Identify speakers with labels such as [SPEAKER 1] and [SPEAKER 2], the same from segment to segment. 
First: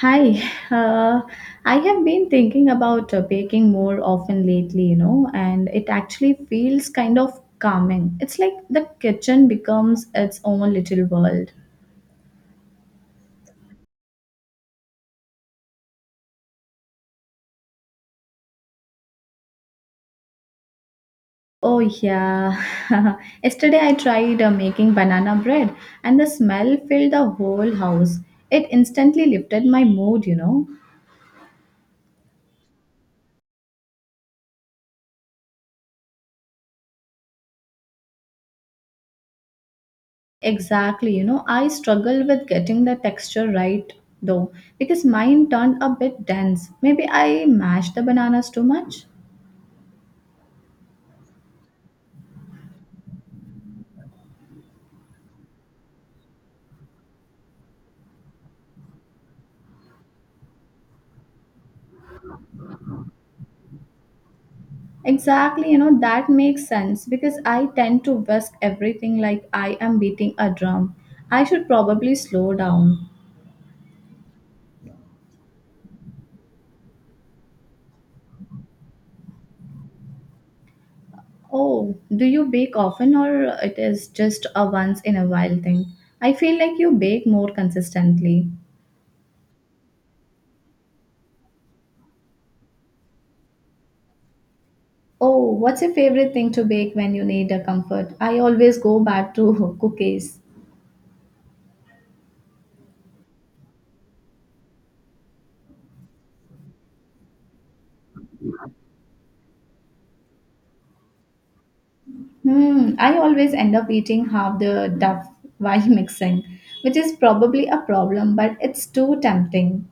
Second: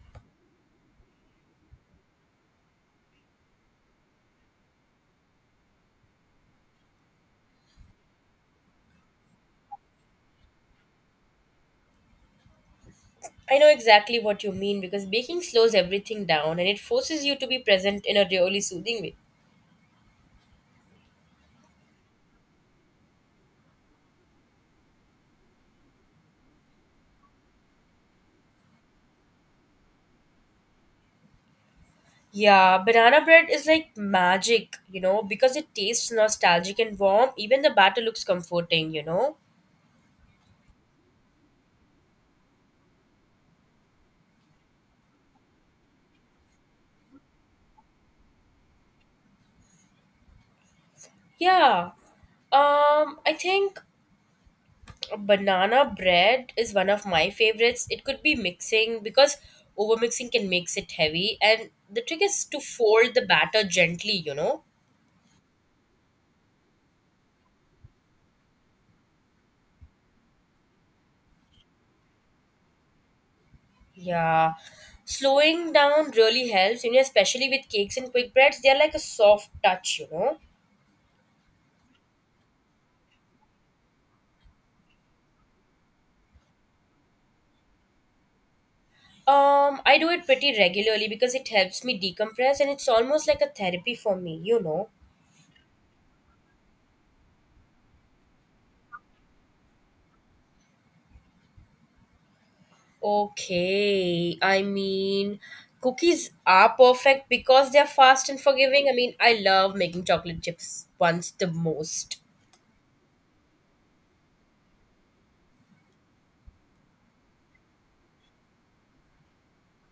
[SPEAKER 1] Hi, uh, I have been thinking about baking more often lately, you know, and it actually feels kind of calming. It's like the kitchen becomes its own little world.
[SPEAKER 2] I know exactly what you mean because baking slows everything down and it forces you to be present in a really soothing way.
[SPEAKER 1] Oh, yeah. Yesterday I tried making banana bread, and the smell filled the whole house. It instantly lifted my mood.
[SPEAKER 2] Yeah, banana bread is like magic, because it tastes nostalgic and warm. Even the batter looks comforting.
[SPEAKER 1] Exactly. You know, I struggle with getting the texture right though, because mine turned a bit dense. Maybe I mashed the bananas too much.
[SPEAKER 2] Yeah. I think banana bread is one of my favorites. It could be mixing because overmixing can makes it heavy and the trick is to fold the batter gently.
[SPEAKER 1] Exactly. You know, that makes sense because I tend to whisk everything like I am beating a drum. I should probably slow down.
[SPEAKER 2] Yeah, slowing down really helps, especially with cakes and quick breads. They're like a soft touch.
[SPEAKER 1] Oh, do you bake often or it is just a once in a while thing? I feel like you bake more consistently.
[SPEAKER 2] I do it pretty regularly because it helps me decompress and it's almost like a therapy for me.
[SPEAKER 1] Oh, what's your favorite thing to bake when you need a comfort? I always go back to cookies.
[SPEAKER 2] Okay, I mean, cookies are perfect because they're fast and forgiving. I mean, I love making chocolate chips ones the most.
[SPEAKER 1] Hmm, I always end up eating half the duff while mixing, which is probably a problem, but it's too tempting.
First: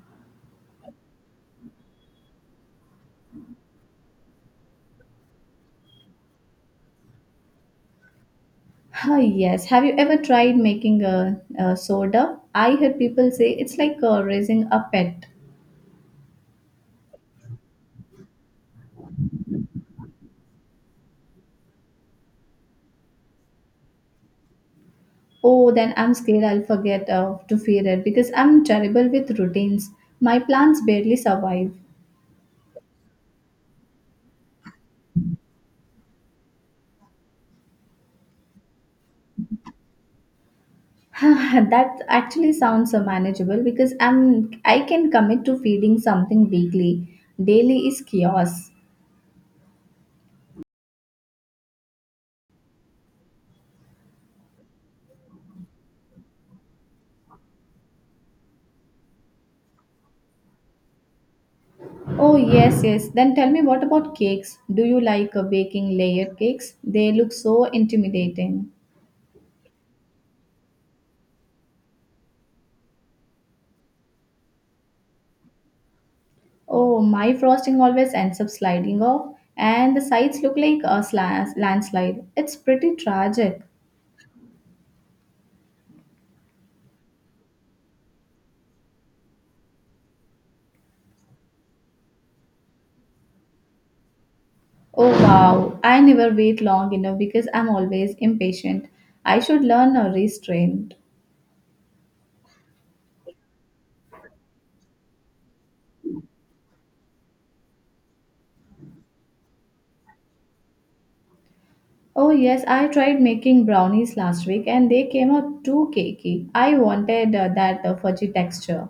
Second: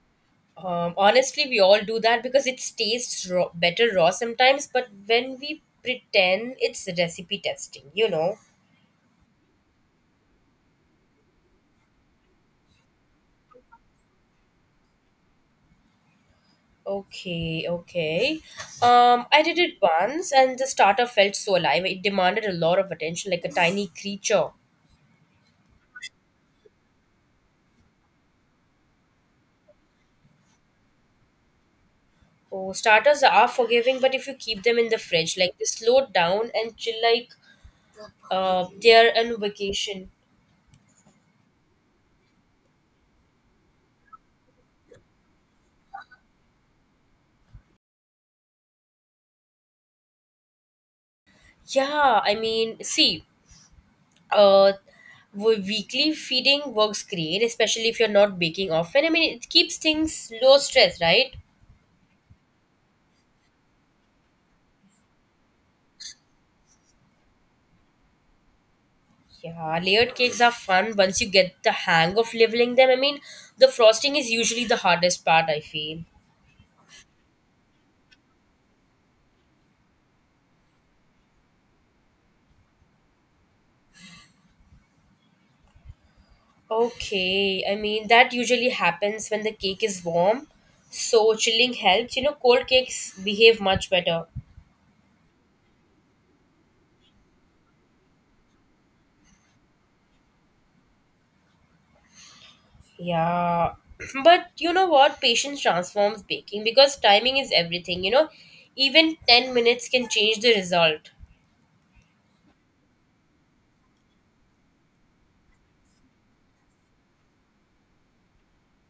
[SPEAKER 2] Honestly, we all do that because it tastes raw, better raw sometimes, but when we pretend it's recipe testing.
[SPEAKER 1] Ah, yes. Have you ever tried making a soda? I heard people say it's like raising a pet.
[SPEAKER 2] Okay, okay. I did it once and the starter felt so alive. It demanded a lot of attention, like a tiny creature.
[SPEAKER 1] Oh, then I'm scared I'll forget to feed it because I'm terrible with routines. My plants barely survive.
[SPEAKER 2] Oh, starters are forgiving, but if you keep them in the fridge, like they slow down and chill like they're on vacation.
[SPEAKER 1] That actually sounds manageable because I can commit to feeding something weekly. Daily is chaos.
[SPEAKER 2] Yeah, I mean, see, uh weekly feeding works great, especially if you're not baking often. I mean, it keeps things low stress, right?
[SPEAKER 1] Oh, yes, yes. Then tell me, what about cakes? Do you like baking layered cakes? They look so intimidating.
[SPEAKER 2] Yeah, layered cakes are fun once you get the hang of leveling them. I mean, the frosting is usually the hardest part, I feel.
[SPEAKER 1] Oh, my frosting always ends up sliding off, and the sides look like a landslide. It's pretty tragic.
[SPEAKER 2] Okay, I mean, that usually happens when the cake is warm, so chilling helps, you know. Cold cakes behave much better.
[SPEAKER 1] Oh, wow. I never wait long enough because I'm always impatient. I should learn a restraint.
[SPEAKER 2] Yeah, but you know what? Patience transforms baking because timing is everything, you know. Even 10 minutes can change the result.
[SPEAKER 1] Oh, yes, I tried making brownies last week and they came out too cakey. I wanted that fudgy texture.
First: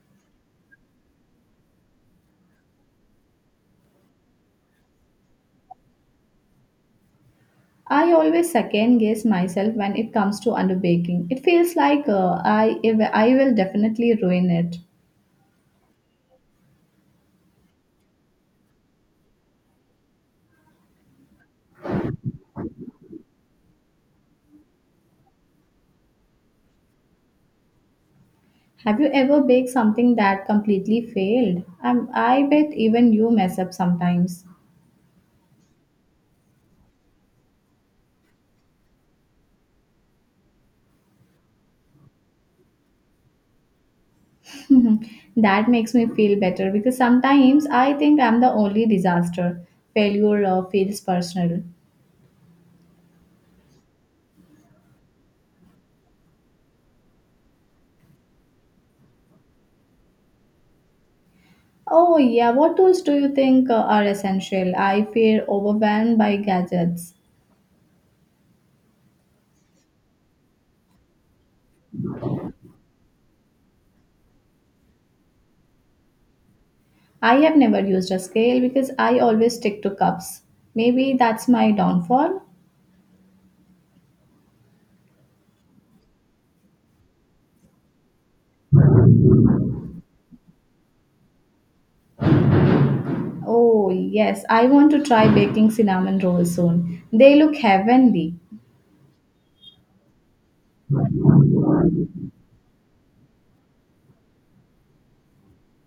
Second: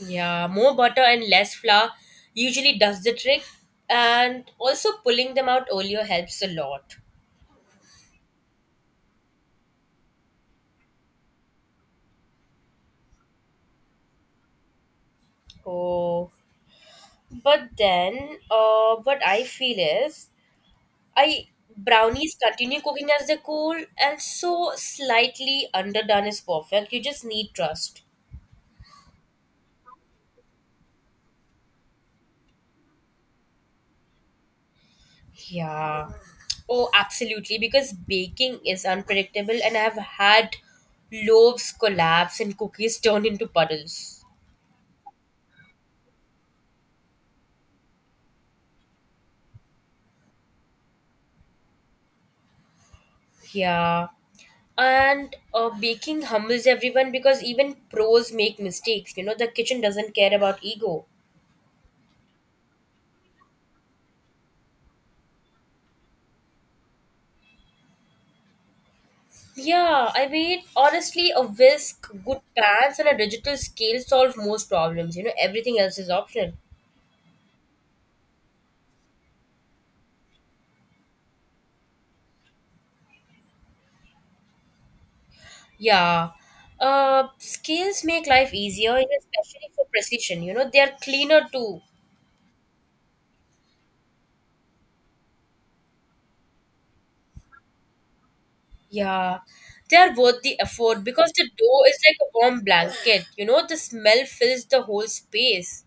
[SPEAKER 2] Yeah, more butter and less flour usually does the trick, and also pulling them out earlier helps a lot.
[SPEAKER 1] I always second guess myself when it comes to underbaking. It feels like I if- I will definitely ruin it.
[SPEAKER 2] Oh, but then, what I feel is I brownies continue cooking as they cool, and so slightly underdone is perfect. You just need trust.
[SPEAKER 1] Have you ever baked something that completely failed? I bet even you mess up sometimes.
[SPEAKER 2] Yeah. Oh, absolutely. Because baking is unpredictable, and I've had loaves collapse and cookies turn into puddles.
[SPEAKER 1] That makes me feel better because sometimes I think I'm the only disaster. Failure feels personal.
[SPEAKER 2] Yeah. And baking humbles everyone because even pros make mistakes. You know, the kitchen doesn't care about ego.
[SPEAKER 1] Oh yeah, what tools do you think are essential? I feel overwhelmed by gadgets.
[SPEAKER 2] Yeah, I mean, honestly, a whisk, good pans, and a digital scale solve most problems. You know, everything else is optional.
[SPEAKER 1] I have never used a scale because I always stick to cups. Maybe that's my downfall.
[SPEAKER 2] Yeah. Scales make life easier, and especially for precision. You know, they are cleaner too.
[SPEAKER 1] Oh, yes, I want to try baking cinnamon rolls soon. They look heavenly.
[SPEAKER 2] Yeah. They are worth the effort because the dough is like a warm blanket. You know, the smell fills the whole space.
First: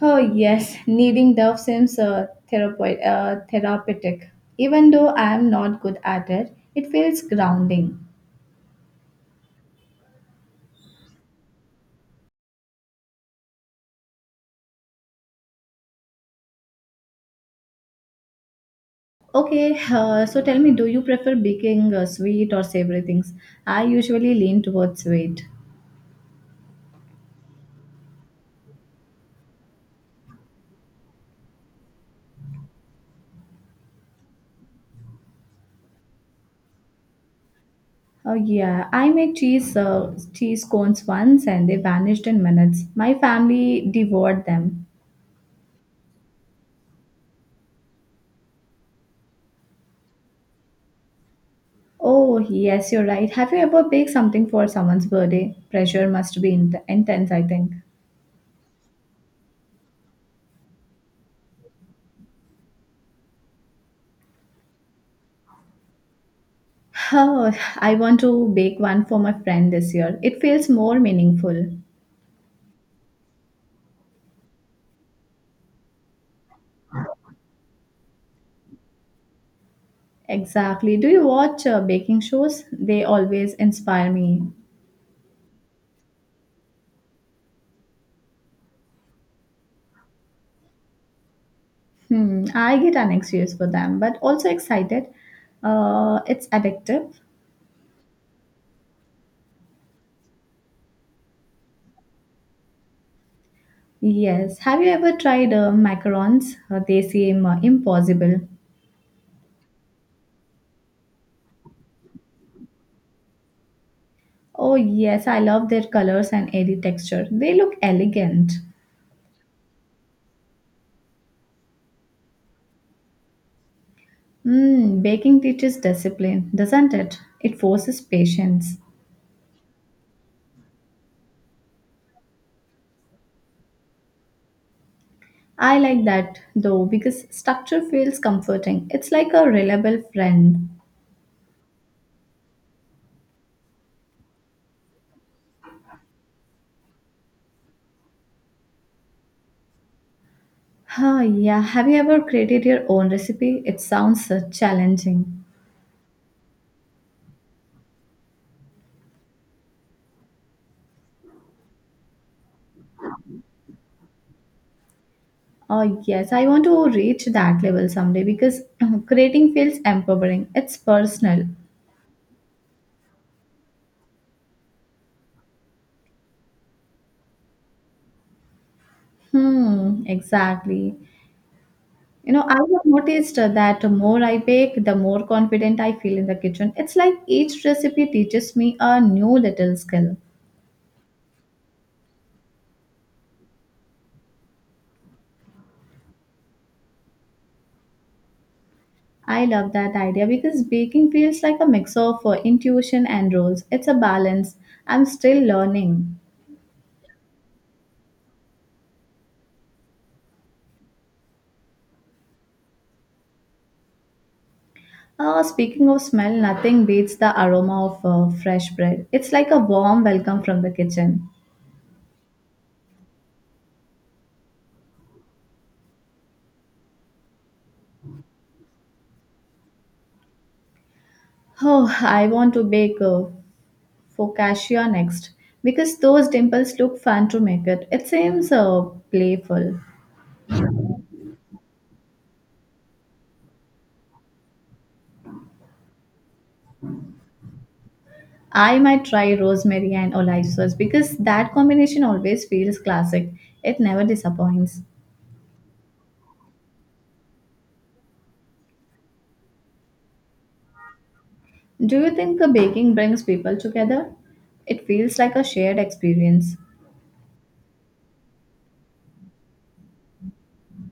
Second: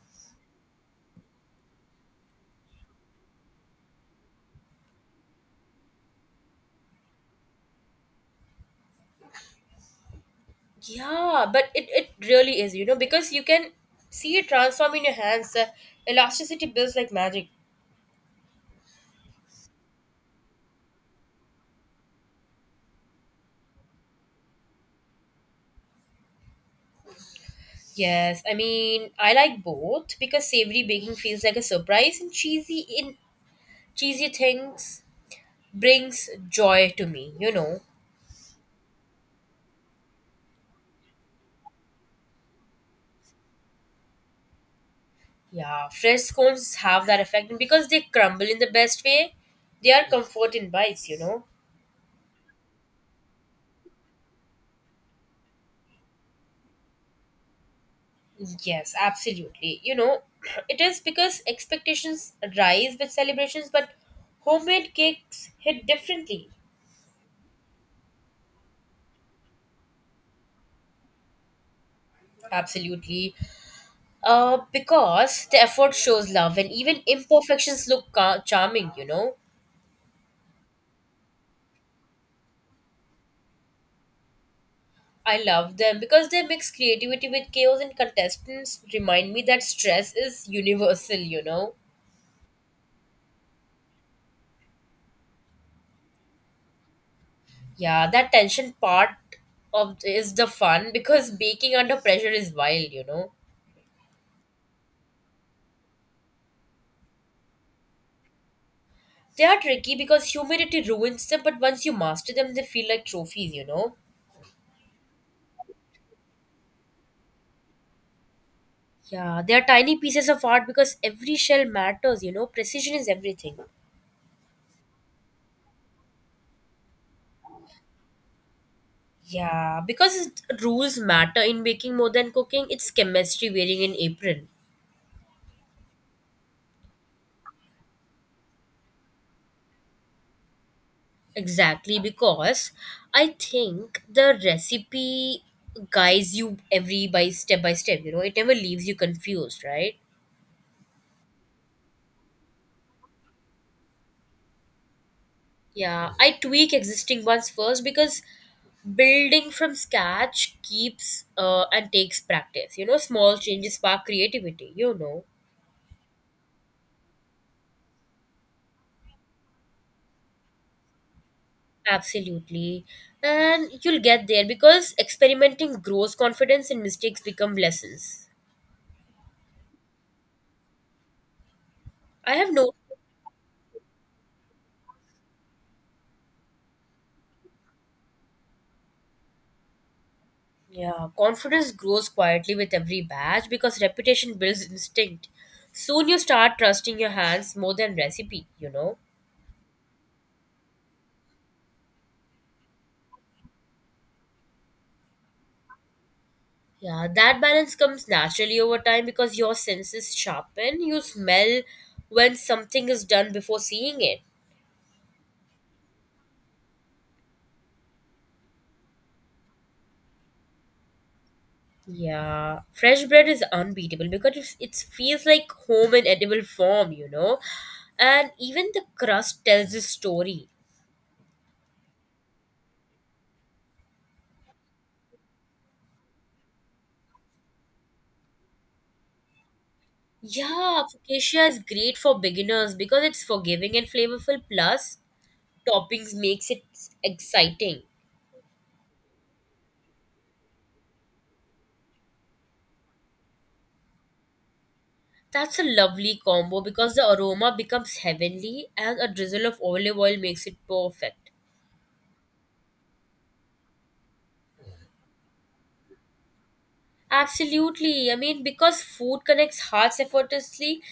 [SPEAKER 1] Oh, yes, kneading dough seems therapeutic. Even though I am not good at it, it feels grounding.
[SPEAKER 2] Yeah, but it really is, you know, because you can see it transform in your hands. The elasticity builds like magic.
[SPEAKER 1] Okay, so tell me, do you prefer baking sweet or savory things? I usually lean towards sweet.
[SPEAKER 2] Yes, I mean, I like both because savory baking feels like a surprise and cheesy things brings joy to me, you know.
[SPEAKER 1] Oh yeah, I made cheese cones once and they vanished in minutes. My family devoured them.
[SPEAKER 2] Yeah, fresh scones have that effect and because they crumble in the best way. They are comfort in bites, you know.
[SPEAKER 1] Oh yes, you're right. Have you ever baked something for someone's birthday? Pressure must be intense, I think.
[SPEAKER 2] Yes, absolutely. You know, it is because expectations rise with celebrations, but homemade cakes hit differently.
[SPEAKER 1] Oh, I want to bake one for my friend this year. It feels more meaningful.
[SPEAKER 2] Absolutely. Because the effort shows love and even imperfections look charming, you know.
[SPEAKER 1] Exactly. Do you watch baking shows? They always inspire me.
[SPEAKER 2] I love them because they mix creativity with chaos and contestants remind me that stress is universal, you know.
[SPEAKER 1] Hmm, I get anxious for them, but also excited. It's addictive.
[SPEAKER 2] Yeah, that tension part of is the fun because baking under pressure is wild, you know.
[SPEAKER 1] Yes. Have you ever tried macarons? They seem impossible.
[SPEAKER 2] They are tricky because humidity ruins them, but once you master them, they feel like trophies, you know.
[SPEAKER 1] Oh, yes, I love their colors and airy texture. They look elegant.
[SPEAKER 2] Yeah, they are tiny pieces of art because every shell matters, you know. Precision is everything.
[SPEAKER 1] Mm, baking teaches discipline, doesn't it? It forces patience.
[SPEAKER 2] Yeah, because it- rules matter in baking more than cooking. It's chemistry wearing an apron.
[SPEAKER 1] I like that though because structure feels comforting. It's like a reliable friend.
[SPEAKER 2] Exactly, because I think the recipe guides you every by step, you know. It never leaves you confused, right?
[SPEAKER 1] Huh, yeah. Have you ever created your own recipe? It sounds challenging.
[SPEAKER 2] Yeah, I tweak existing ones first because building from scratch keeps and takes practice. You know, small changes spark creativity, you know.
[SPEAKER 1] Oh, yes, I want to reach that level someday because creating feels empowering. It's personal.
[SPEAKER 2] Absolutely. And you'll get there because experimenting grows confidence and mistakes become lessons.
[SPEAKER 1] Hmm, exactly.
[SPEAKER 2] I
[SPEAKER 1] You know,
[SPEAKER 2] have
[SPEAKER 1] I
[SPEAKER 2] no.
[SPEAKER 1] have noticed that the more I bake, the more confident I feel in the kitchen. It's like each recipe teaches me a new little skill.
[SPEAKER 2] Yeah, confidence grows quietly with every batch because repetition builds instinct. Soon you start trusting your hands more than recipe, you know.
[SPEAKER 1] I love that idea because baking feels like a mix of intuition and rules. It's a balance. I'm still learning.
[SPEAKER 2] Yeah, that balance comes naturally over time because your senses sharpen. You smell when something is done before seeing it.
[SPEAKER 1] Speaking of smell, nothing beats the aroma of fresh bread. It's like a warm welcome from the kitchen.
[SPEAKER 2] Yeah, fresh bread is unbeatable because it feels like home in edible form, you know. And even the crust tells the story.
[SPEAKER 1] Oh, I want to bake focaccia next because those dimples look fun to make it. It seems playful.
[SPEAKER 2] Yeah, focaccia is great for beginners because it's forgiving and flavorful, plus, toppings makes it exciting.
[SPEAKER 1] I might try rosemary and olive sauce because that combination always feels classic. It never disappoints.
[SPEAKER 2] That's a lovely combo because the aroma becomes heavenly and a drizzle of olive oil makes it perfect.
[SPEAKER 1] Do you think baking brings people together? It feels like a shared experience.
[SPEAKER 2] Absolutely. I mean, because food connects hearts effortlessly,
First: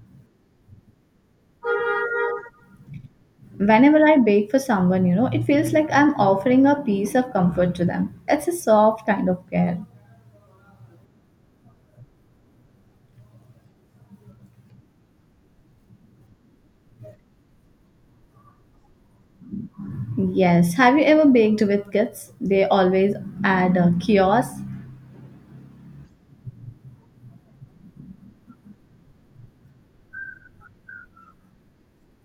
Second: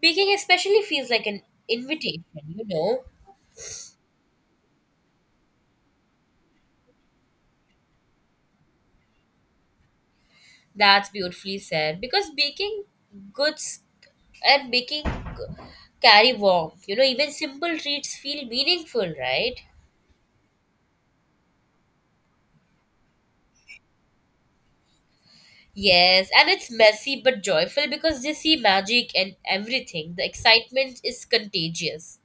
[SPEAKER 2] baking especially feels like an invitation, you know?
[SPEAKER 1] Whenever I bake for someone, you know, it feels like I'm offering a piece of comfort to them. It's a soft kind of care.
[SPEAKER 2] That's beautifully said. Because baking goods and baking carry warmth, you know? Even simple treats feel meaningful, right?
[SPEAKER 1] Yes. Have you ever baked with kids? They always add a kiosk.
[SPEAKER 2] Yes, and it's messy but joyful because they see magic and everything. The excitement is contagious.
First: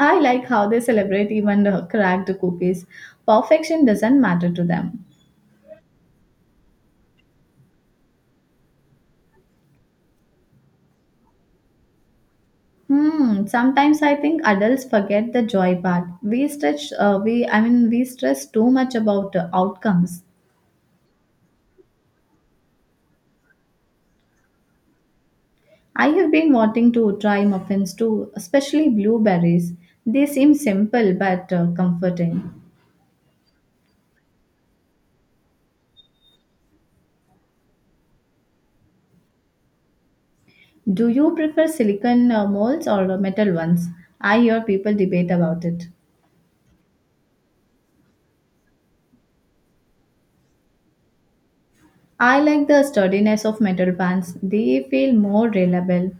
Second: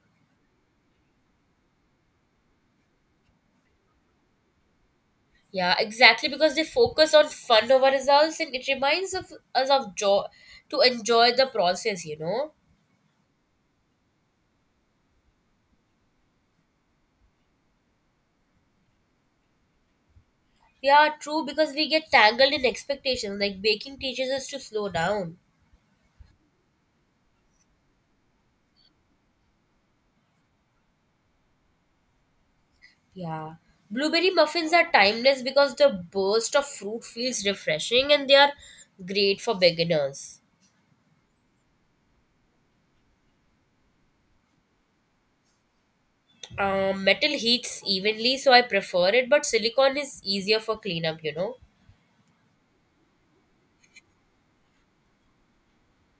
[SPEAKER 1] I like how they celebrate even the cracked cookies. Perfection doesn't matter to them.
[SPEAKER 2] Yeah, exactly, because they focus on fun over results and it reminds of us of joy to enjoy the process, you know?
[SPEAKER 1] Hmm. Sometimes I think adults forget the joy part. We stretch. We I mean we stress too much about the outcomes.
[SPEAKER 2] Yeah, true, because we get tangled in expectations like baking teaches us to slow down.
[SPEAKER 1] I have been wanting to try muffins too, especially blueberries. They seem simple but comforting.
[SPEAKER 2] Yeah. Blueberry muffins are timeless because the burst of fruit feels refreshing and they are great for beginners.
[SPEAKER 1] Do you prefer silicon molds or metal ones? I hear people debate about it.
[SPEAKER 2] Metal heats evenly, so I prefer it, but silicone is easier for cleanup, you know?
[SPEAKER 1] I like the sturdiness of metal pans. They feel more reliable.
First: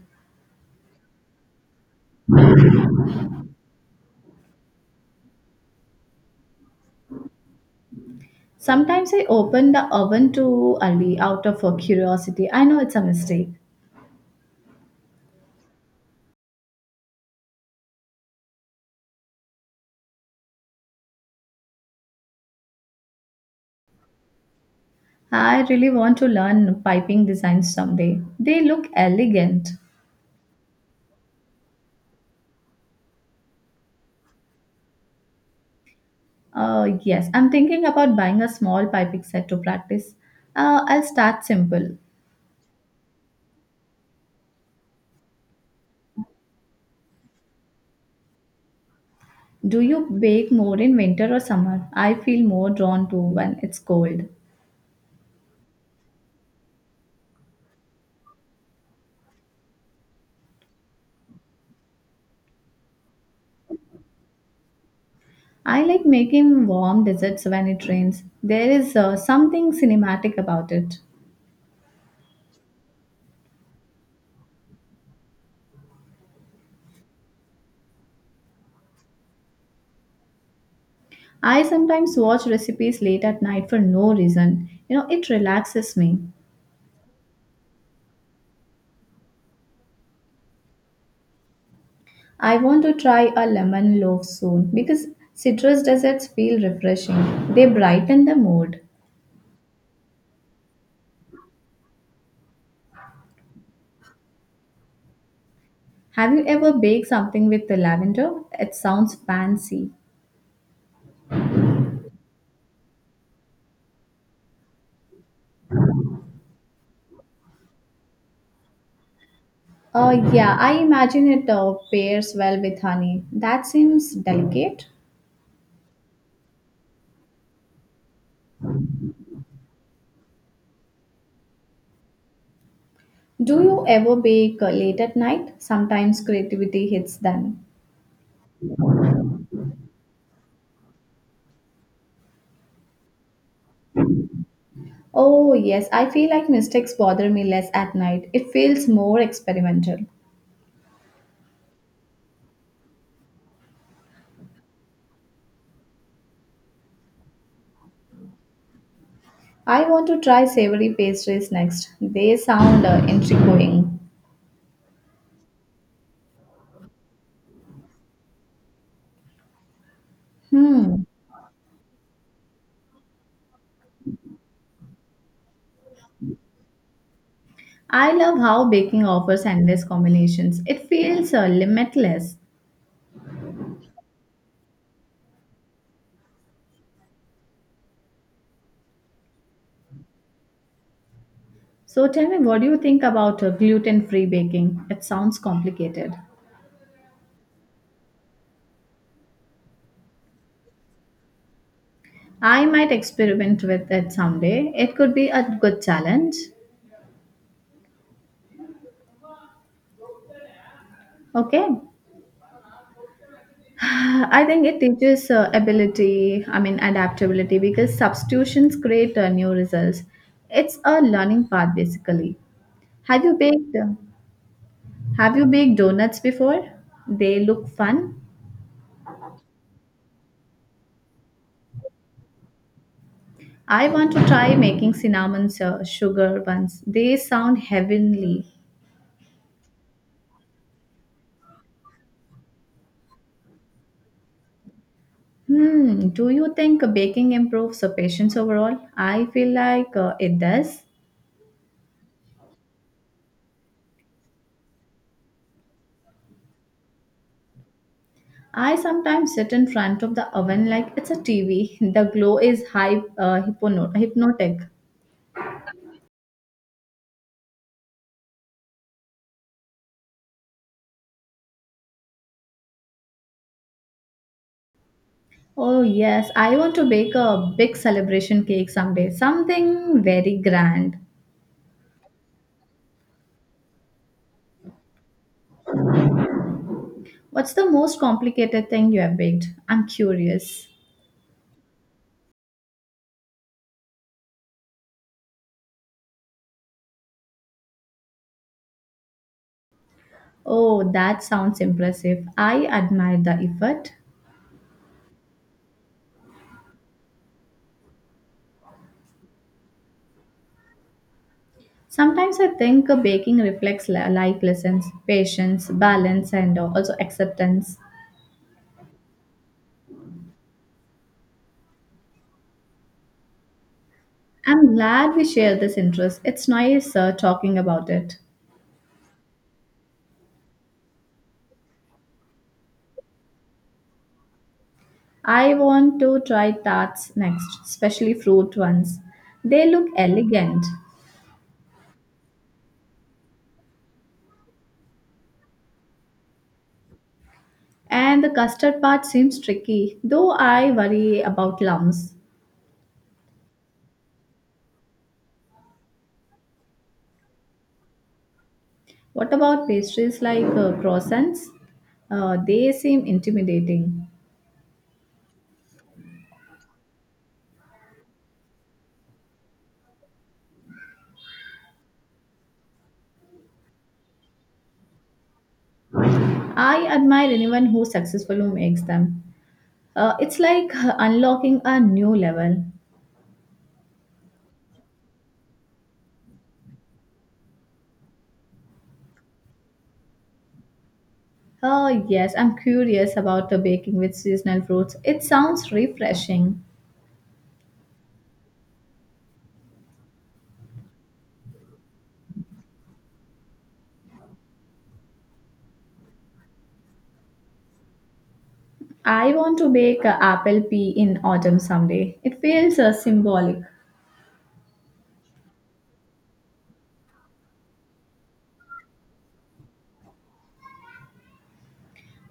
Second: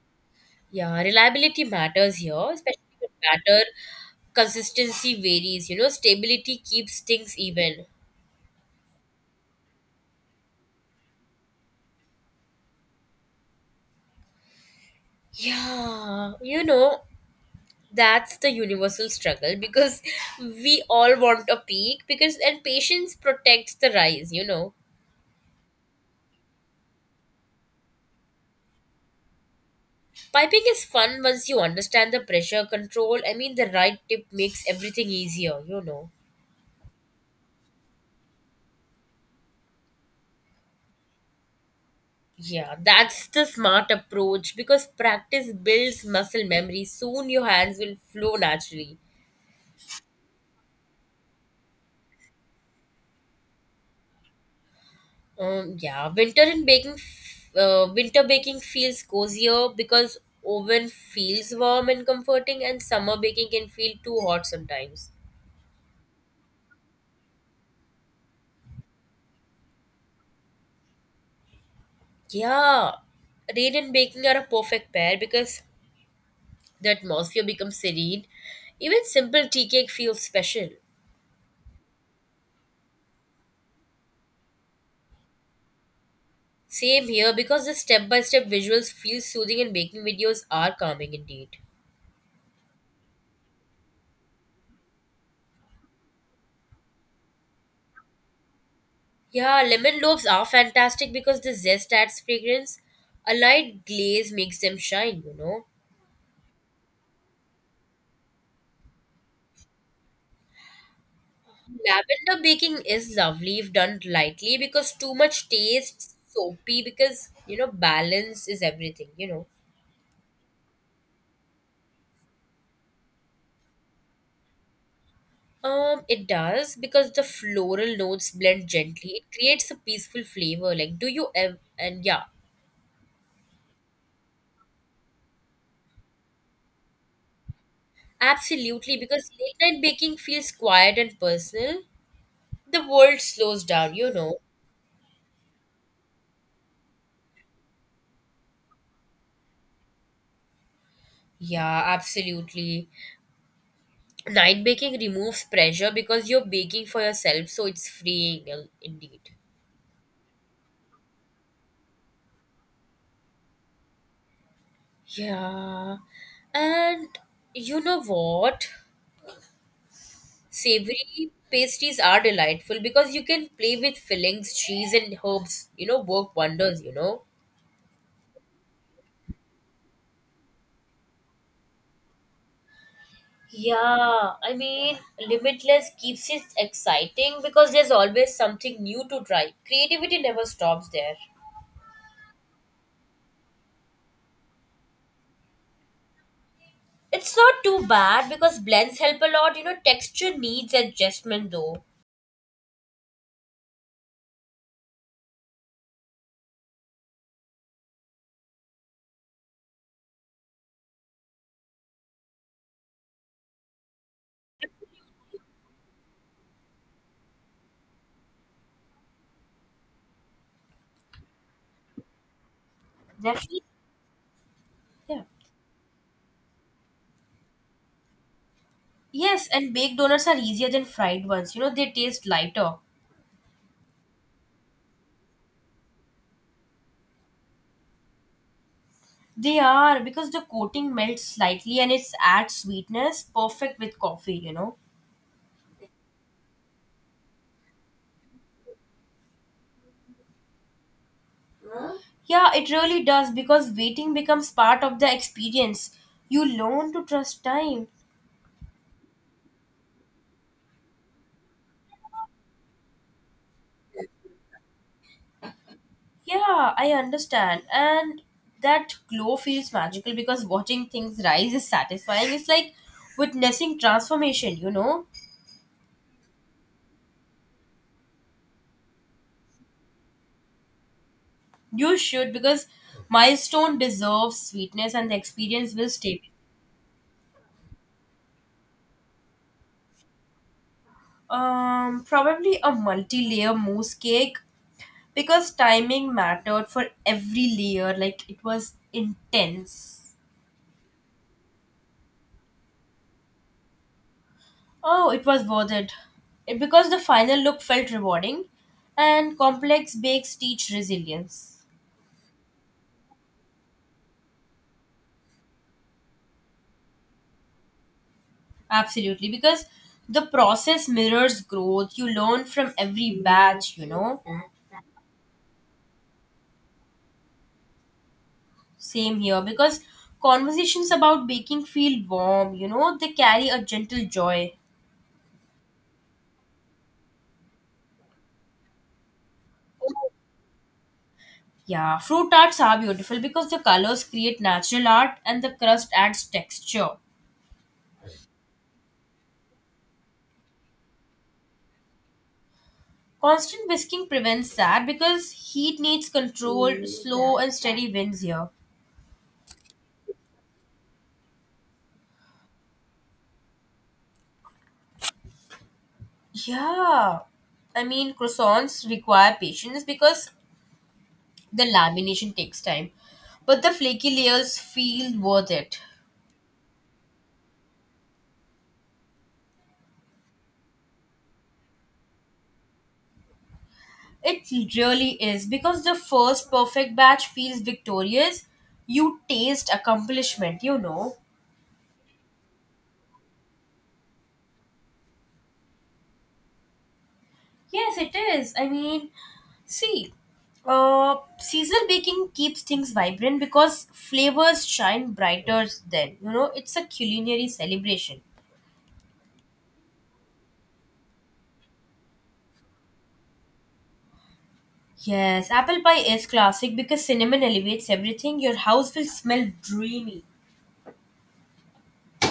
[SPEAKER 2] Yeah, reliability matters here, especially with batter. Consistency varies, you know, stability keeps things even.
[SPEAKER 1] Sometimes I open the oven too early out of curiosity. I know it's a mistake.
[SPEAKER 2] Yeah, you know, that's the universal struggle because we all want a peak because and patience protects the rise, you know.
[SPEAKER 1] I really want to learn piping designs someday. They look elegant.
[SPEAKER 2] Piping is fun once you understand the pressure control. I mean, the right tip makes everything easier, you know.
[SPEAKER 1] Yes, I'm thinking about buying a small piping set to practice. I'll start simple.
[SPEAKER 2] Yeah, that's the smart approach because practice builds muscle memory. Soon your hands will flow naturally.
[SPEAKER 1] Do you bake more in winter or summer? I feel more drawn to when it's cold.
[SPEAKER 2] Yeah, winter baking feels cozier because oven feels warm and comforting, and summer baking can feel too hot sometimes.
[SPEAKER 1] I like making warm desserts when it rains. There is something cinematic about it.
[SPEAKER 2] Yeah, rain and baking are a perfect pair because the atmosphere becomes serene. Even simple tea cake feels special.
[SPEAKER 1] I sometimes watch recipes late at night for no reason. You know, it relaxes me.
[SPEAKER 2] Same here because the step by step visuals feel soothing and baking videos are calming indeed.
[SPEAKER 1] I want to try a lemon loaf soon because citrus desserts feel refreshing. They brighten the mood.
[SPEAKER 2] Yeah, lemon loaves are fantastic because the zest adds fragrance. A light glaze makes them shine, you know.
[SPEAKER 1] Have you ever baked something with the lavender? It sounds fancy.
[SPEAKER 2] Lavender baking is lovely if done lightly because too much tastes soapy because you know balance is everything, you know.
[SPEAKER 1] Oh, yeah, I imagine it pairs well with honey. That seems delicate.
[SPEAKER 2] It does because the floral notes blend gently. It creates a peaceful flavor. Like, do you ever and yeah,
[SPEAKER 1] Do you ever bake late at night? Sometimes creativity hits then.
[SPEAKER 2] absolutely, because late night baking feels quiet and personal. The world slows down, you know.
[SPEAKER 1] Oh, yes, I feel like mistakes bother me less at night. It feels more experimental.
[SPEAKER 2] Yeah, absolutely. Night baking removes pressure because you're baking for yourself, so it's freeing, indeed.
[SPEAKER 1] I want to try savory pastries next. They sound intriguing.
[SPEAKER 2] Yeah. And you know what?
[SPEAKER 1] Hmm.
[SPEAKER 2] Savory pastries are delightful because you can play with fillings, cheese, and herbs. You know, work wonders, you know.
[SPEAKER 1] I love how baking offers endless combinations. It feels limitless.
[SPEAKER 2] Yeah, I mean, limitless keeps it exciting because there's always something new to try. Creativity never stops there.
[SPEAKER 1] So tell me, what do you think about gluten-free baking? It sounds complicated.
[SPEAKER 2] It's not too bad because blends help a lot. You know, texture needs adjustment though.
[SPEAKER 1] I might experiment with it someday. It could be a good challenge. Okay. I think it teaches adaptability, because substitutions create new results. It's a learning path, basically. Have you
[SPEAKER 2] Definitely.
[SPEAKER 1] baked? uh,
[SPEAKER 2] Yeah.
[SPEAKER 1] Have you baked donuts before? They look fun.
[SPEAKER 2] Yes, and baked donuts are easier than fried ones. You know, they taste lighter.
[SPEAKER 1] I want to try making sugar ones. They sound heavenly.
[SPEAKER 2] They are because the coating melts slightly and it adds sweetness, perfect with coffee, you know.
[SPEAKER 1] Hmm. Do you think baking improves the patience overall? I feel like it does.
[SPEAKER 2] Yeah, it really does because waiting becomes part of the experience. You learn to trust time.
[SPEAKER 1] I sometimes sit in front of the oven like it's a TV. The glow is hypnotic.
[SPEAKER 2] Yeah, I understand. And that glow feels magical because watching things rise is satisfying. It's like witnessing transformation, you know.
[SPEAKER 1] Oh, yes, I want to bake a big celebration cake someday, something very grand.
[SPEAKER 2] You should because milestone deserves sweetness and the experience will stay.
[SPEAKER 1] What's the most complicated thing you have baked? I'm curious.
[SPEAKER 2] Probably a multi-layer mousse cake because timing mattered for every layer, like it was intense.
[SPEAKER 1] Oh, that sounds impressive. I admire the effort.
[SPEAKER 2] Oh, it was worth it because the final look felt rewarding and complex bakes teach resilience.
[SPEAKER 1] Sometimes I think baking reflects life lessons, patience, balance, and also acceptance.
[SPEAKER 2] Absolutely, because the process mirrors growth. You learn from every batch, you know.
[SPEAKER 1] I'm glad we share this interest. It's nice talking about it.
[SPEAKER 2] Same here because conversations about baking feel warm, you know, they carry a gentle joy.
[SPEAKER 1] I want to try tarts next, especially fruit ones. They look elegant.
[SPEAKER 2] Yeah, fruit tarts are beautiful because the colors create natural art and the crust adds texture.
[SPEAKER 1] And the custard part seems tricky, though I worry about lumps.
[SPEAKER 2] Constant whisking prevents that because heat needs controlled, slow, and steady winds here.
[SPEAKER 1] What about pastries like croissants? They seem intimidating.
[SPEAKER 2] Yeah. I mean, croissants require patience because the lamination takes time, but the flaky layers feel worth it.
[SPEAKER 1] I admire anyone who successfully makes them. It's like unlocking a new level.
[SPEAKER 2] It really is because the first perfect batch feels victorious. You taste accomplishment, you know.
[SPEAKER 1] Oh, yes, I'm curious about the baking with seasonal fruits. It sounds refreshing.
[SPEAKER 2] Yes, it is. I mean, see, seasonal baking keeps things vibrant because flavors shine brighter then. You know, it's a culinary celebration.
[SPEAKER 1] I want to bake a apple pie in autumn someday. It feels symbolic.
[SPEAKER 2] Yes, apple pie is classic because cinnamon elevates everything. Your house will smell dreamy.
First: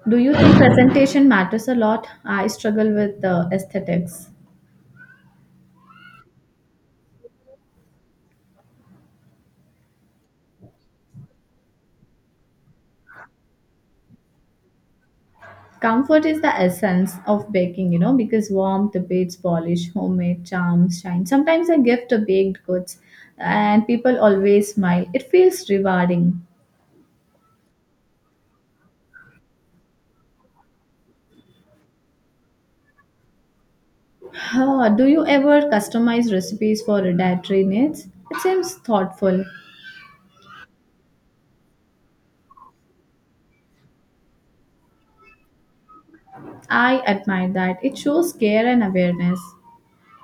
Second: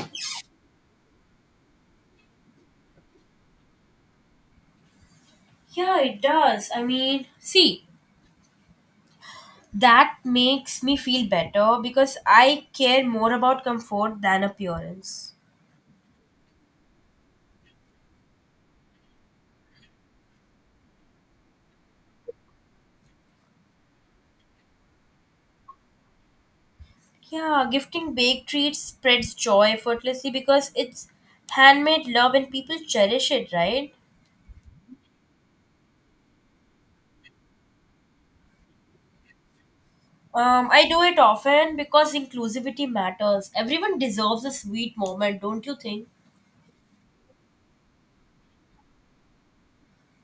[SPEAKER 1] Do you think presentation matters a lot? I struggle with the aesthetics.
[SPEAKER 2] Yeah, it does. I mean, see, that makes me feel better because I care more about comfort than appearance.
[SPEAKER 1] Comfort is the essence of baking, you know, because warmth beats polish, homemade charms shine. Sometimes I gift a baked goods and people always smile. It feels rewarding.
[SPEAKER 2] Yeah, gifting baked treats spreads joy effortlessly because it's handmade love and people cherish it, right?
[SPEAKER 1] Huh, do you ever customize recipes for dietary needs? It seems thoughtful.
[SPEAKER 2] I do it often because inclusivity matters. Everyone deserves a sweet moment, don't you think?
[SPEAKER 1] I admire that. It shows care and awareness.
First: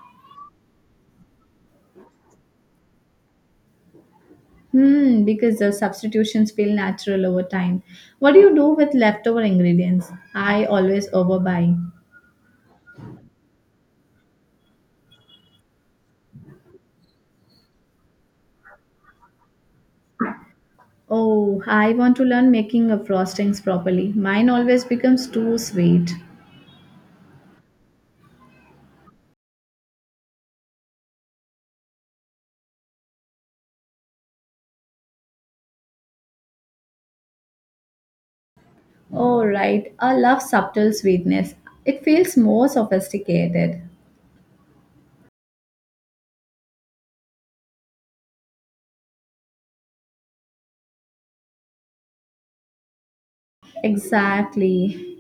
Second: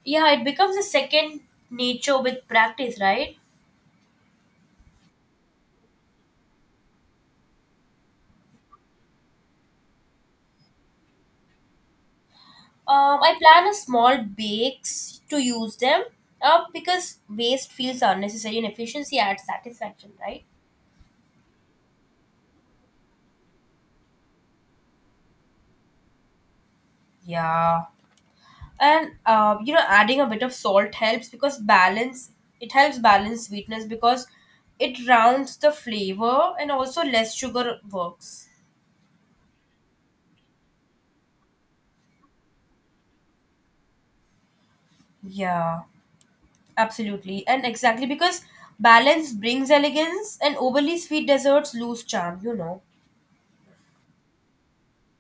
[SPEAKER 2] Yeah, it becomes a second nature with practice, right?
[SPEAKER 1] Hmm, because the substitutions feel natural over time. What do you do with leftover ingredients? I always overbuy.
[SPEAKER 2] I plan a small bakes to use them because waste feels unnecessary and efficiency adds satisfaction, right?
[SPEAKER 1] Oh, I want to learn making of frostings properly. Mine always becomes too sweet.
[SPEAKER 2] Yeah. And adding a bit of salt helps because balance it helps balance sweetness because it rounds the flavor, and also less sugar works.
[SPEAKER 1] Oh, right. I love subtle sweetness. It feels more sophisticated.
[SPEAKER 2] Yeah. Absolutely, and exactly because balance brings elegance, and overly sweet desserts lose charm, you know.
[SPEAKER 1] Exactly.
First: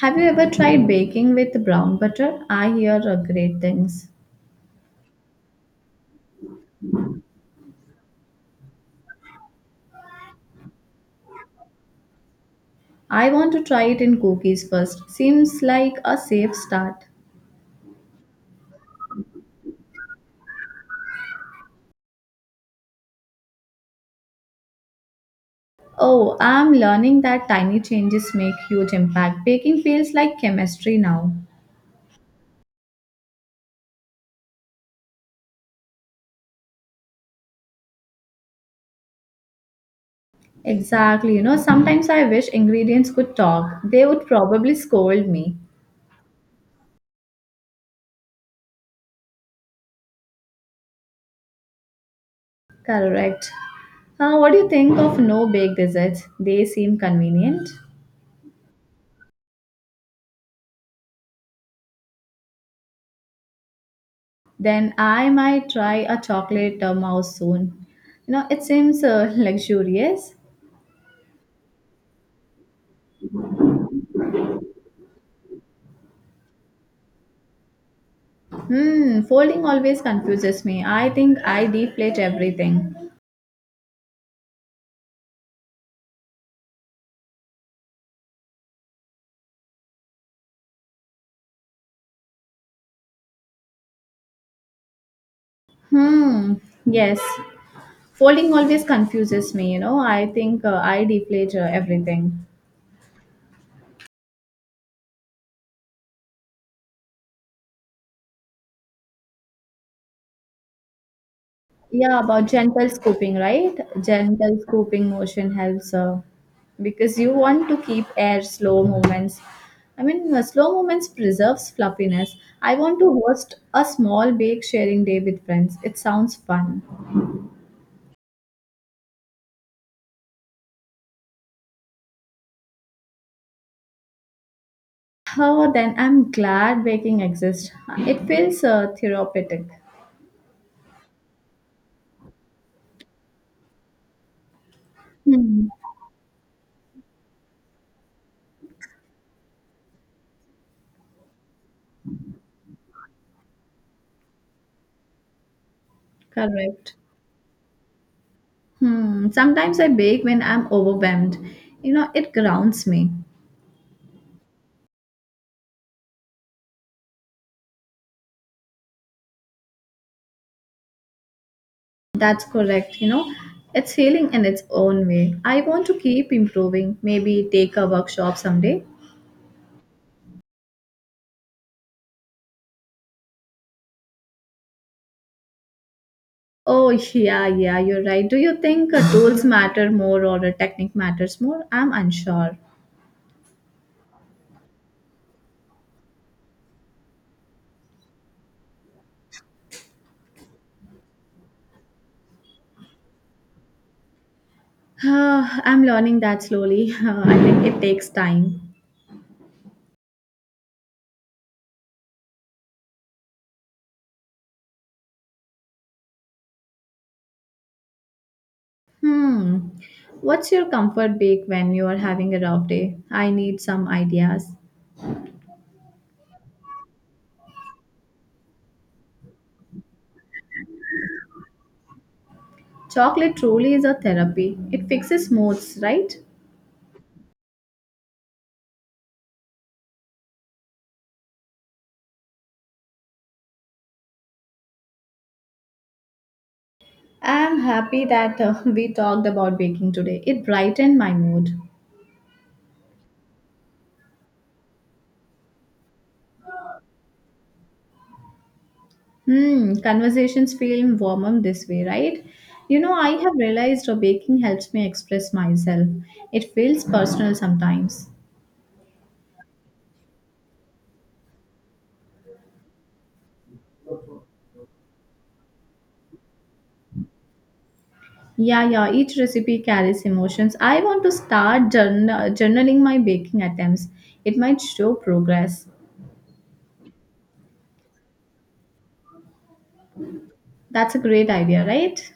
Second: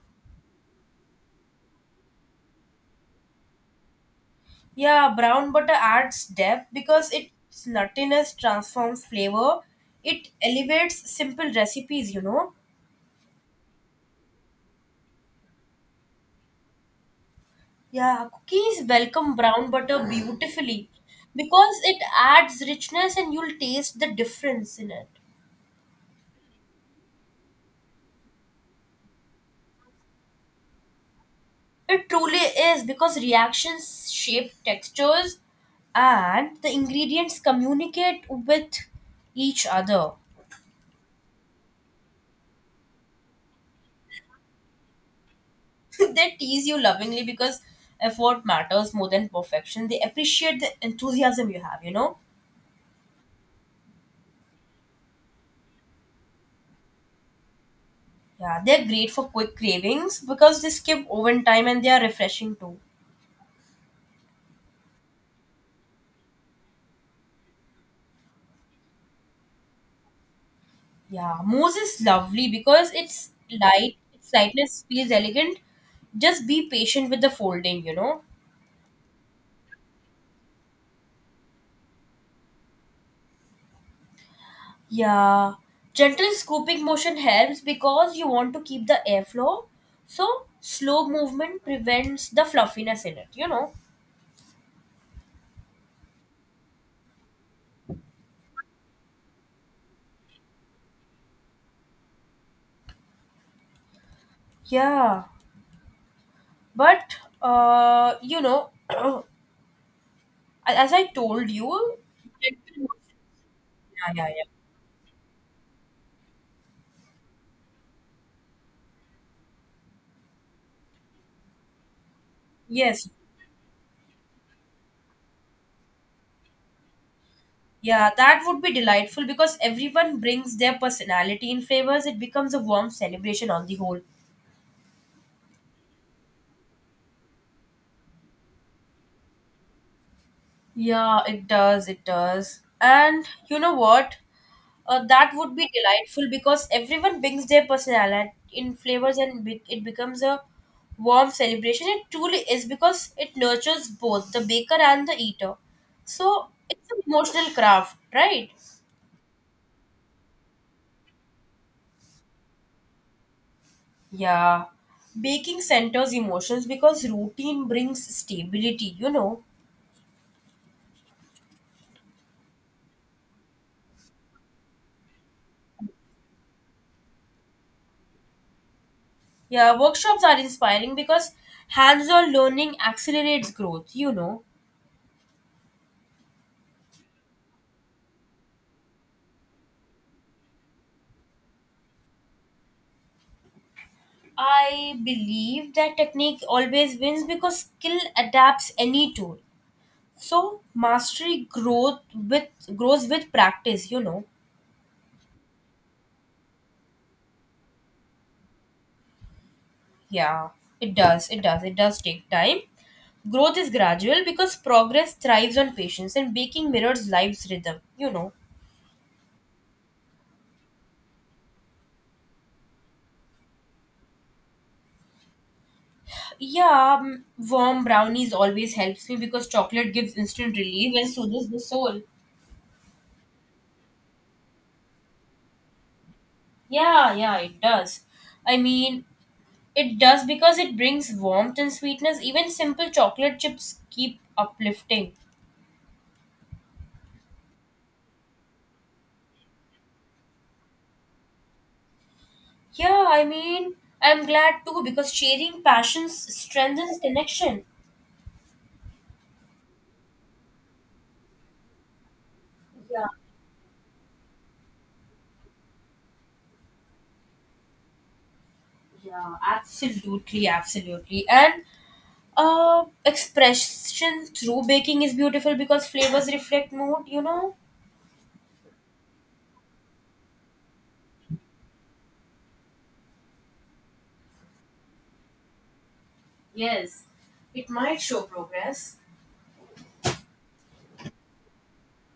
[SPEAKER 1] Have you ever tried baking with brown butter? I hear great things.
[SPEAKER 2] Yeah, brown butter adds depth because its nuttiness transforms flavor. It elevates simple recipes, you know.
[SPEAKER 1] I want to try it in cookies first. Seems like a safe start.
[SPEAKER 2] Yeah, cookies welcome brown butter beautifully because it adds richness, and you'll taste the difference in it.
[SPEAKER 1] Oh, I'm learning that tiny changes make huge impact. Baking feels like chemistry now.
[SPEAKER 2] It truly is because reactions shape textures and the ingredients communicate with each other.
[SPEAKER 1] Exactly. You know, sometimes I wish ingredients could talk. They would probably scold me.
[SPEAKER 2] They tease you lovingly because effort matters more than perfection. They appreciate the enthusiasm you have, you know?
[SPEAKER 1] Correct. What do you think of no bake desserts? They seem convenient.
[SPEAKER 2] Yeah, they're great for quick cravings because they skip oven time and they are refreshing too.
[SPEAKER 1] Then I might try a chocolate mouse soon. You know, it seems luxurious.
[SPEAKER 2] Yeah, mousse is lovely because it's light, its lightness feels elegant. Just be patient with the folding, you know?
[SPEAKER 1] Hmm, folding always confuses me. I think I deflate everything.
[SPEAKER 2] Yeah, gentle scooping motion helps because you want to keep the airflow. So, slow movement prevents the fluffiness in it, you know.
[SPEAKER 1] Hmm, yes. Folding always confuses me, you know. I think I deflate everything.
[SPEAKER 2] Yeah, but uh, you know, as I told you,
[SPEAKER 1] Yeah, about
[SPEAKER 2] gentle
[SPEAKER 1] gentle
[SPEAKER 2] motion.
[SPEAKER 1] scooping, right?
[SPEAKER 2] Yeah, yeah, yeah.
[SPEAKER 1] Gentle scooping motion helps because you want to keep air slow movements. Slow movements preserves fluffiness. I want
[SPEAKER 2] Yes,
[SPEAKER 1] to host a small bake sharing day with friends. It sounds fun.
[SPEAKER 2] yeah, that would be delightful because everyone brings their personality in flavors. It becomes a warm celebration on the whole.
[SPEAKER 1] Oh, then I'm glad baking exists. It feels therapeutic.
[SPEAKER 2] Yeah, it does, it does. And you know what? That would
[SPEAKER 1] Hmm,
[SPEAKER 2] be delightful because everyone brings their personality in flavors and it becomes a warm celebration. It truly is because it nurtures both the baker and the eater. So it's
[SPEAKER 1] correct.
[SPEAKER 2] an emotional craft, right?
[SPEAKER 1] Hmm, sometimes I bake when I'm overwhelmed. You know, it grounds me.
[SPEAKER 2] Yeah. Baking centers emotions because routine brings stability, you know.
[SPEAKER 1] That's correct. You know, it's healing in its own way. I want to keep improving. Maybe take a workshop someday.
[SPEAKER 2] Yeah, workshops are inspiring because hands on learning accelerates growth, you know.
[SPEAKER 1] Oh, yeah, yeah, you're right. Do you think tools matter more or a technique matters more? I'm unsure.
[SPEAKER 2] I believe that technique always wins because skill adapts any tool. So mastery growth with grows with practice, you know.
[SPEAKER 1] Ah, I'm learning that slowly. I think it takes time.
[SPEAKER 2] Yeah, it does. It does. It does take time. Growth is gradual because progress thrives on patience, and baking mirrors life's rhythm, you know.
[SPEAKER 1] Hmm. What's your comfort bake when you are having a rough day? I need some ideas.
[SPEAKER 2] Yeah, warm brownies always helps me because chocolate gives instant relief and soothes the soul.
[SPEAKER 1] Chocolate truly is a therapy. It fixes moods, right?
[SPEAKER 2] Yeah, yeah, it does. I mean, it does because it brings warmth and sweetness. Even simple chocolate chips keep uplifting.
[SPEAKER 1] I'm happy that we talked about baking today. It brightened my mood.
[SPEAKER 2] Yeah, I mean, I'm glad too because sharing passions strengthens connection.
[SPEAKER 1] Hmm, conversations feel warmer this way, right? You know,
[SPEAKER 2] Yeah,
[SPEAKER 1] I have realized baking helps me express myself. It feels personal sometimes.
[SPEAKER 2] yeah, absolutely, absolutely. And expression through baking is beautiful because flavors reflect mood, you know?
[SPEAKER 1] Yeah, yeah, each recipe carries emotions. I want to start journaling my baking attempts. It might show progress.
[SPEAKER 2] Yes, it might show progress.
[SPEAKER 1] That's a great idea, right?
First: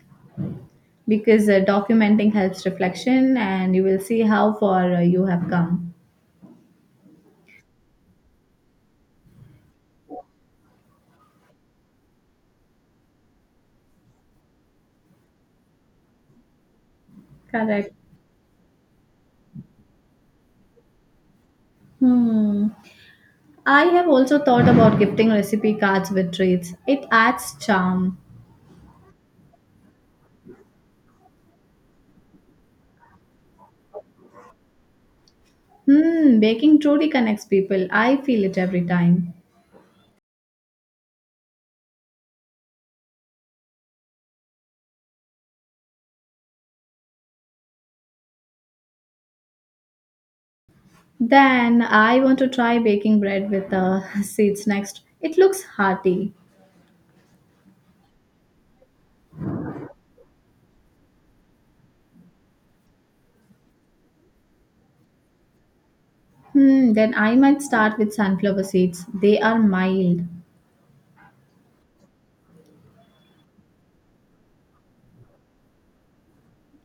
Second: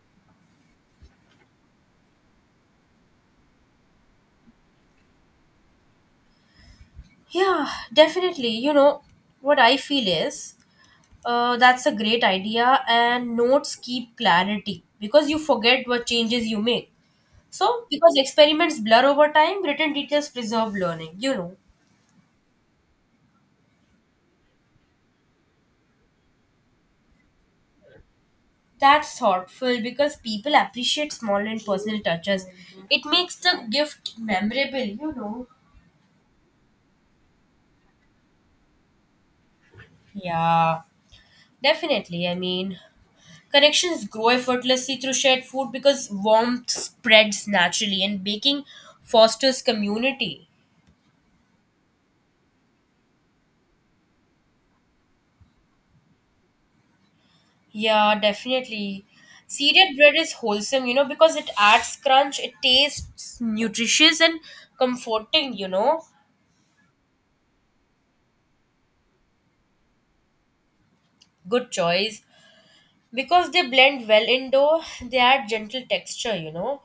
[SPEAKER 1] Because documenting helps reflection and you will see how far you have come.
[SPEAKER 2] Yeah, definitely. You know, what I feel is That's a great idea, and notes keep clarity because you forget what changes you make. So,
[SPEAKER 1] Correct.
[SPEAKER 2] because experiments blur over time, written details preserve learning, you know.
[SPEAKER 1] Hmm, I have also thought about gifting recipe cards with treats. It adds charm.
[SPEAKER 2] That's thoughtful because people appreciate small and personal touches. It makes the gift memorable, you know.
[SPEAKER 1] Hmm, baking truly connects people. I feel it every time.
[SPEAKER 2] Yeah, definitely. I mean, connections grow effortlessly through shared food because warmth spreads naturally, and baking fosters community.
[SPEAKER 1] Then I want to try baking bread with seeds next. It looks hearty.
[SPEAKER 2] Yeah, definitely. Seeded bread is wholesome, you know, because it adds crunch, it tastes nutritious and comforting, you know.
[SPEAKER 1] Hmm, then I might start with sunflower seeds. They are mild.
[SPEAKER 2] Good choice. Because they blend well in dough, they add gentle texture, you know.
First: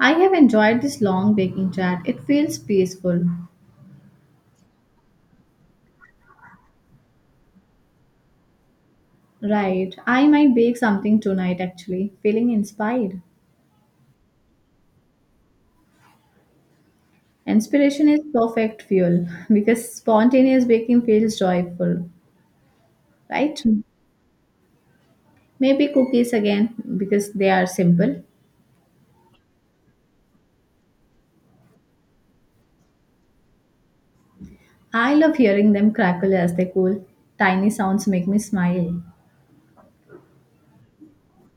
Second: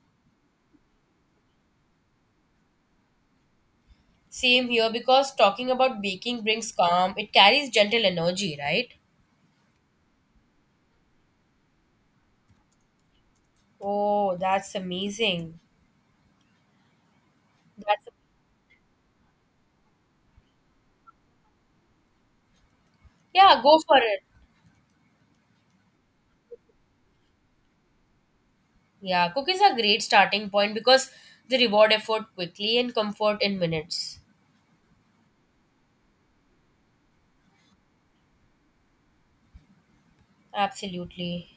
[SPEAKER 1] I have enjoyed this long baking chat. It feels peaceful.
[SPEAKER 2] Same here, because talking about baking brings calm, it carries gentle energy, right?
[SPEAKER 1] Right. I might bake something tonight actually, feeling inspired.
[SPEAKER 2] Oh, that's amazing. That's,
[SPEAKER 1] Inspiration is perfect fuel because spontaneous baking feels joyful,
[SPEAKER 2] yeah,
[SPEAKER 1] right?
[SPEAKER 2] go for it.
[SPEAKER 1] Maybe cookies again because they are simple.
[SPEAKER 2] Yeah, cookies are great starting point because they reward effort quickly and comfort in minutes.
[SPEAKER 1] I love hearing them crackle as they cool. Tiny sounds make me smile.
[SPEAKER 2] Absolutely.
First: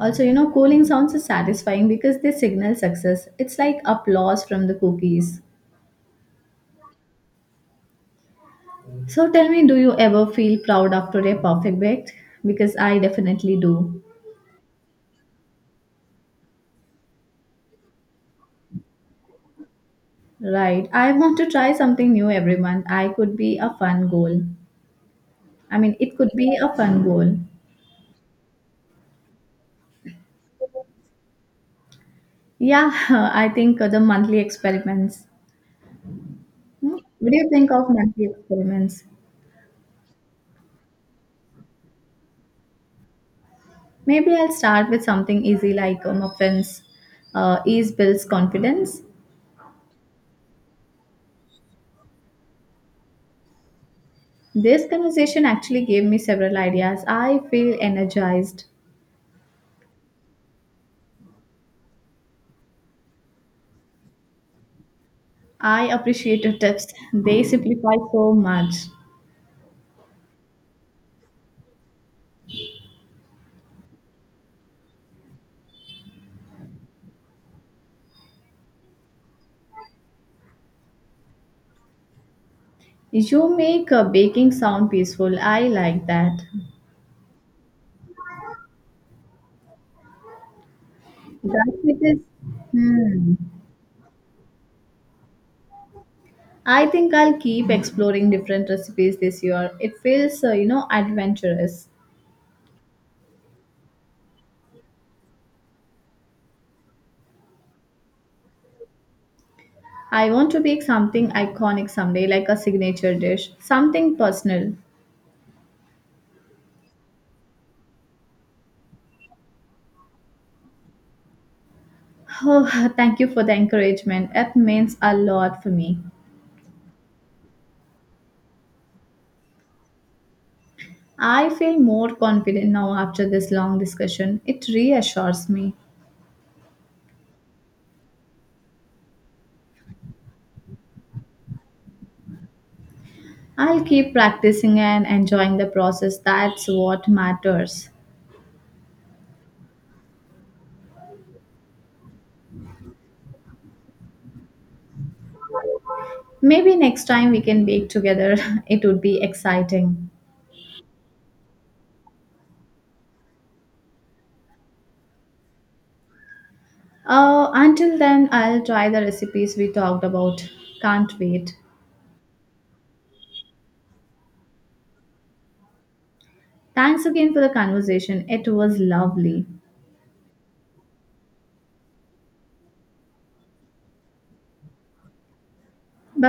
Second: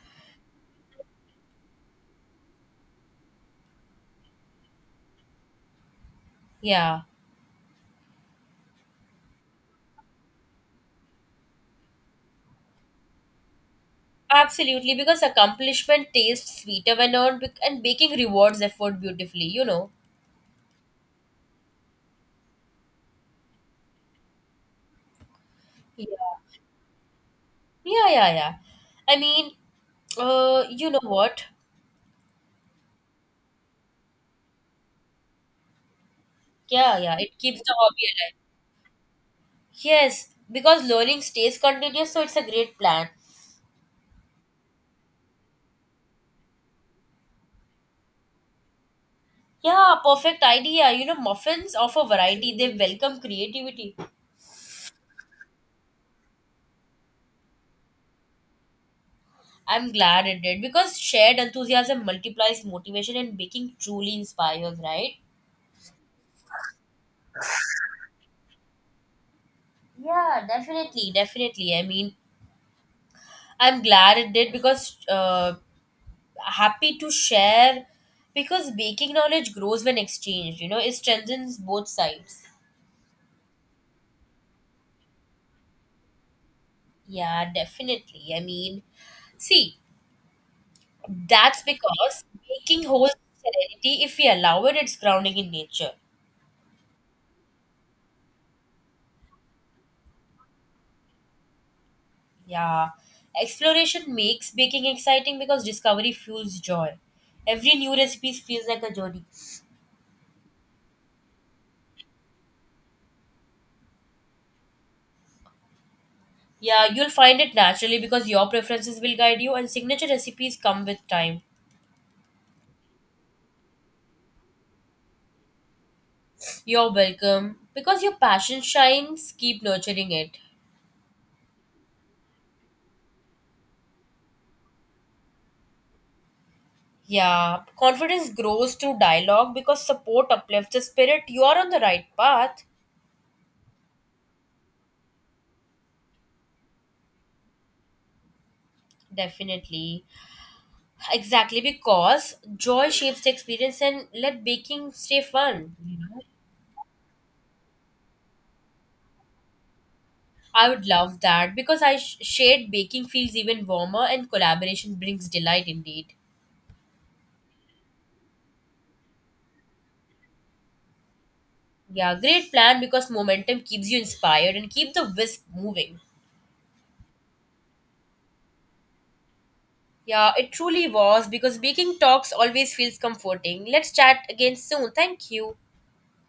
[SPEAKER 1] Also, you know, cooling sounds is satisfying because they signal success. It's like applause from the cookies.
[SPEAKER 2] Yeah,
[SPEAKER 1] So tell me, do you ever feel proud after a perfect bake? Because I definitely do.
[SPEAKER 2] absolutely. Because accomplishment tastes sweeter when earned, and baking rewards effort beautifully, you know.
[SPEAKER 1] Right. I want to try something new every month. I could be a fun goal. I mean,
[SPEAKER 2] Yeah.
[SPEAKER 1] it could be a fun goal.
[SPEAKER 2] Yeah, yeah, yeah. I mean, you know what?
[SPEAKER 1] Yeah, I think the monthly experiments. Hmm?
[SPEAKER 2] Yeah, yeah,
[SPEAKER 1] What
[SPEAKER 2] it
[SPEAKER 1] do you
[SPEAKER 2] keeps
[SPEAKER 1] think
[SPEAKER 2] the
[SPEAKER 1] of
[SPEAKER 2] hobby
[SPEAKER 1] monthly
[SPEAKER 2] alive.
[SPEAKER 1] experiments?
[SPEAKER 2] Yes, because learning stays continuous, so it's a great plan.
[SPEAKER 1] Maybe I'll start with something easy like muffins. Ease builds confidence.
[SPEAKER 2] Yeah, perfect idea. You know, muffins offer variety, they welcome creativity.
[SPEAKER 1] This conversation actually gave me several ideas. I feel energized.
[SPEAKER 2] I'm glad it did because shared enthusiasm multiplies motivation and baking truly inspires, right?
[SPEAKER 1] I appreciate your tips. They simplify so much.
[SPEAKER 2] Yeah, definitely, definitely. I mean, I'm glad it did because happy to share because baking knowledge grows when exchanged, you know, it strengthens both sides.
[SPEAKER 1] You make baking sound peaceful. I like that.
[SPEAKER 2] Yeah, definitely. I mean, see, that's
[SPEAKER 1] That it is.
[SPEAKER 2] because baking holds
[SPEAKER 1] Hmm.
[SPEAKER 2] serenity. If we allow it, it's grounding in nature.
[SPEAKER 1] I think I'll keep exploring different recipes this year. It feels, you know, adventurous.
[SPEAKER 2] Yeah. Exploration makes baking exciting because discovery fuels joy. Every new recipe feels like a journey.
[SPEAKER 1] I want to make something iconic someday, like a signature dish, something personal.
[SPEAKER 2] Yeah, you'll find it naturally because your preferences will guide you, and signature recipes come with time.
[SPEAKER 1] Oh, thank you for the encouragement. It means a lot for me.
[SPEAKER 2] You're welcome. Because your passion shines, keep nurturing it.
[SPEAKER 1] I feel more confident now after this long discussion. It reassures me.
[SPEAKER 2] Yeah, confidence grows through dialogue because support uplifts the spirit. You are on the right path.
[SPEAKER 1] I'll keep practicing and enjoying the process. That's what matters.
[SPEAKER 2] Definitely. Exactly because joy shapes the experience, and let baking stay fun.
[SPEAKER 1] Maybe next time we can bake together. It would be exciting.
[SPEAKER 2] I would love that because shared baking feels even warmer and collaboration brings delight indeed.
[SPEAKER 1] Until then, I'll try the recipes we talked about. Can't wait.
[SPEAKER 2] Yeah, great plan because momentum keeps you inspired and keep the whisk moving.
[SPEAKER 1] Thanks again for the conversation. It was lovely.
[SPEAKER 2] Yeah, it truly was because baking talks always feels comforting. Let's chat again soon. Thank you.
[SPEAKER 1] Bye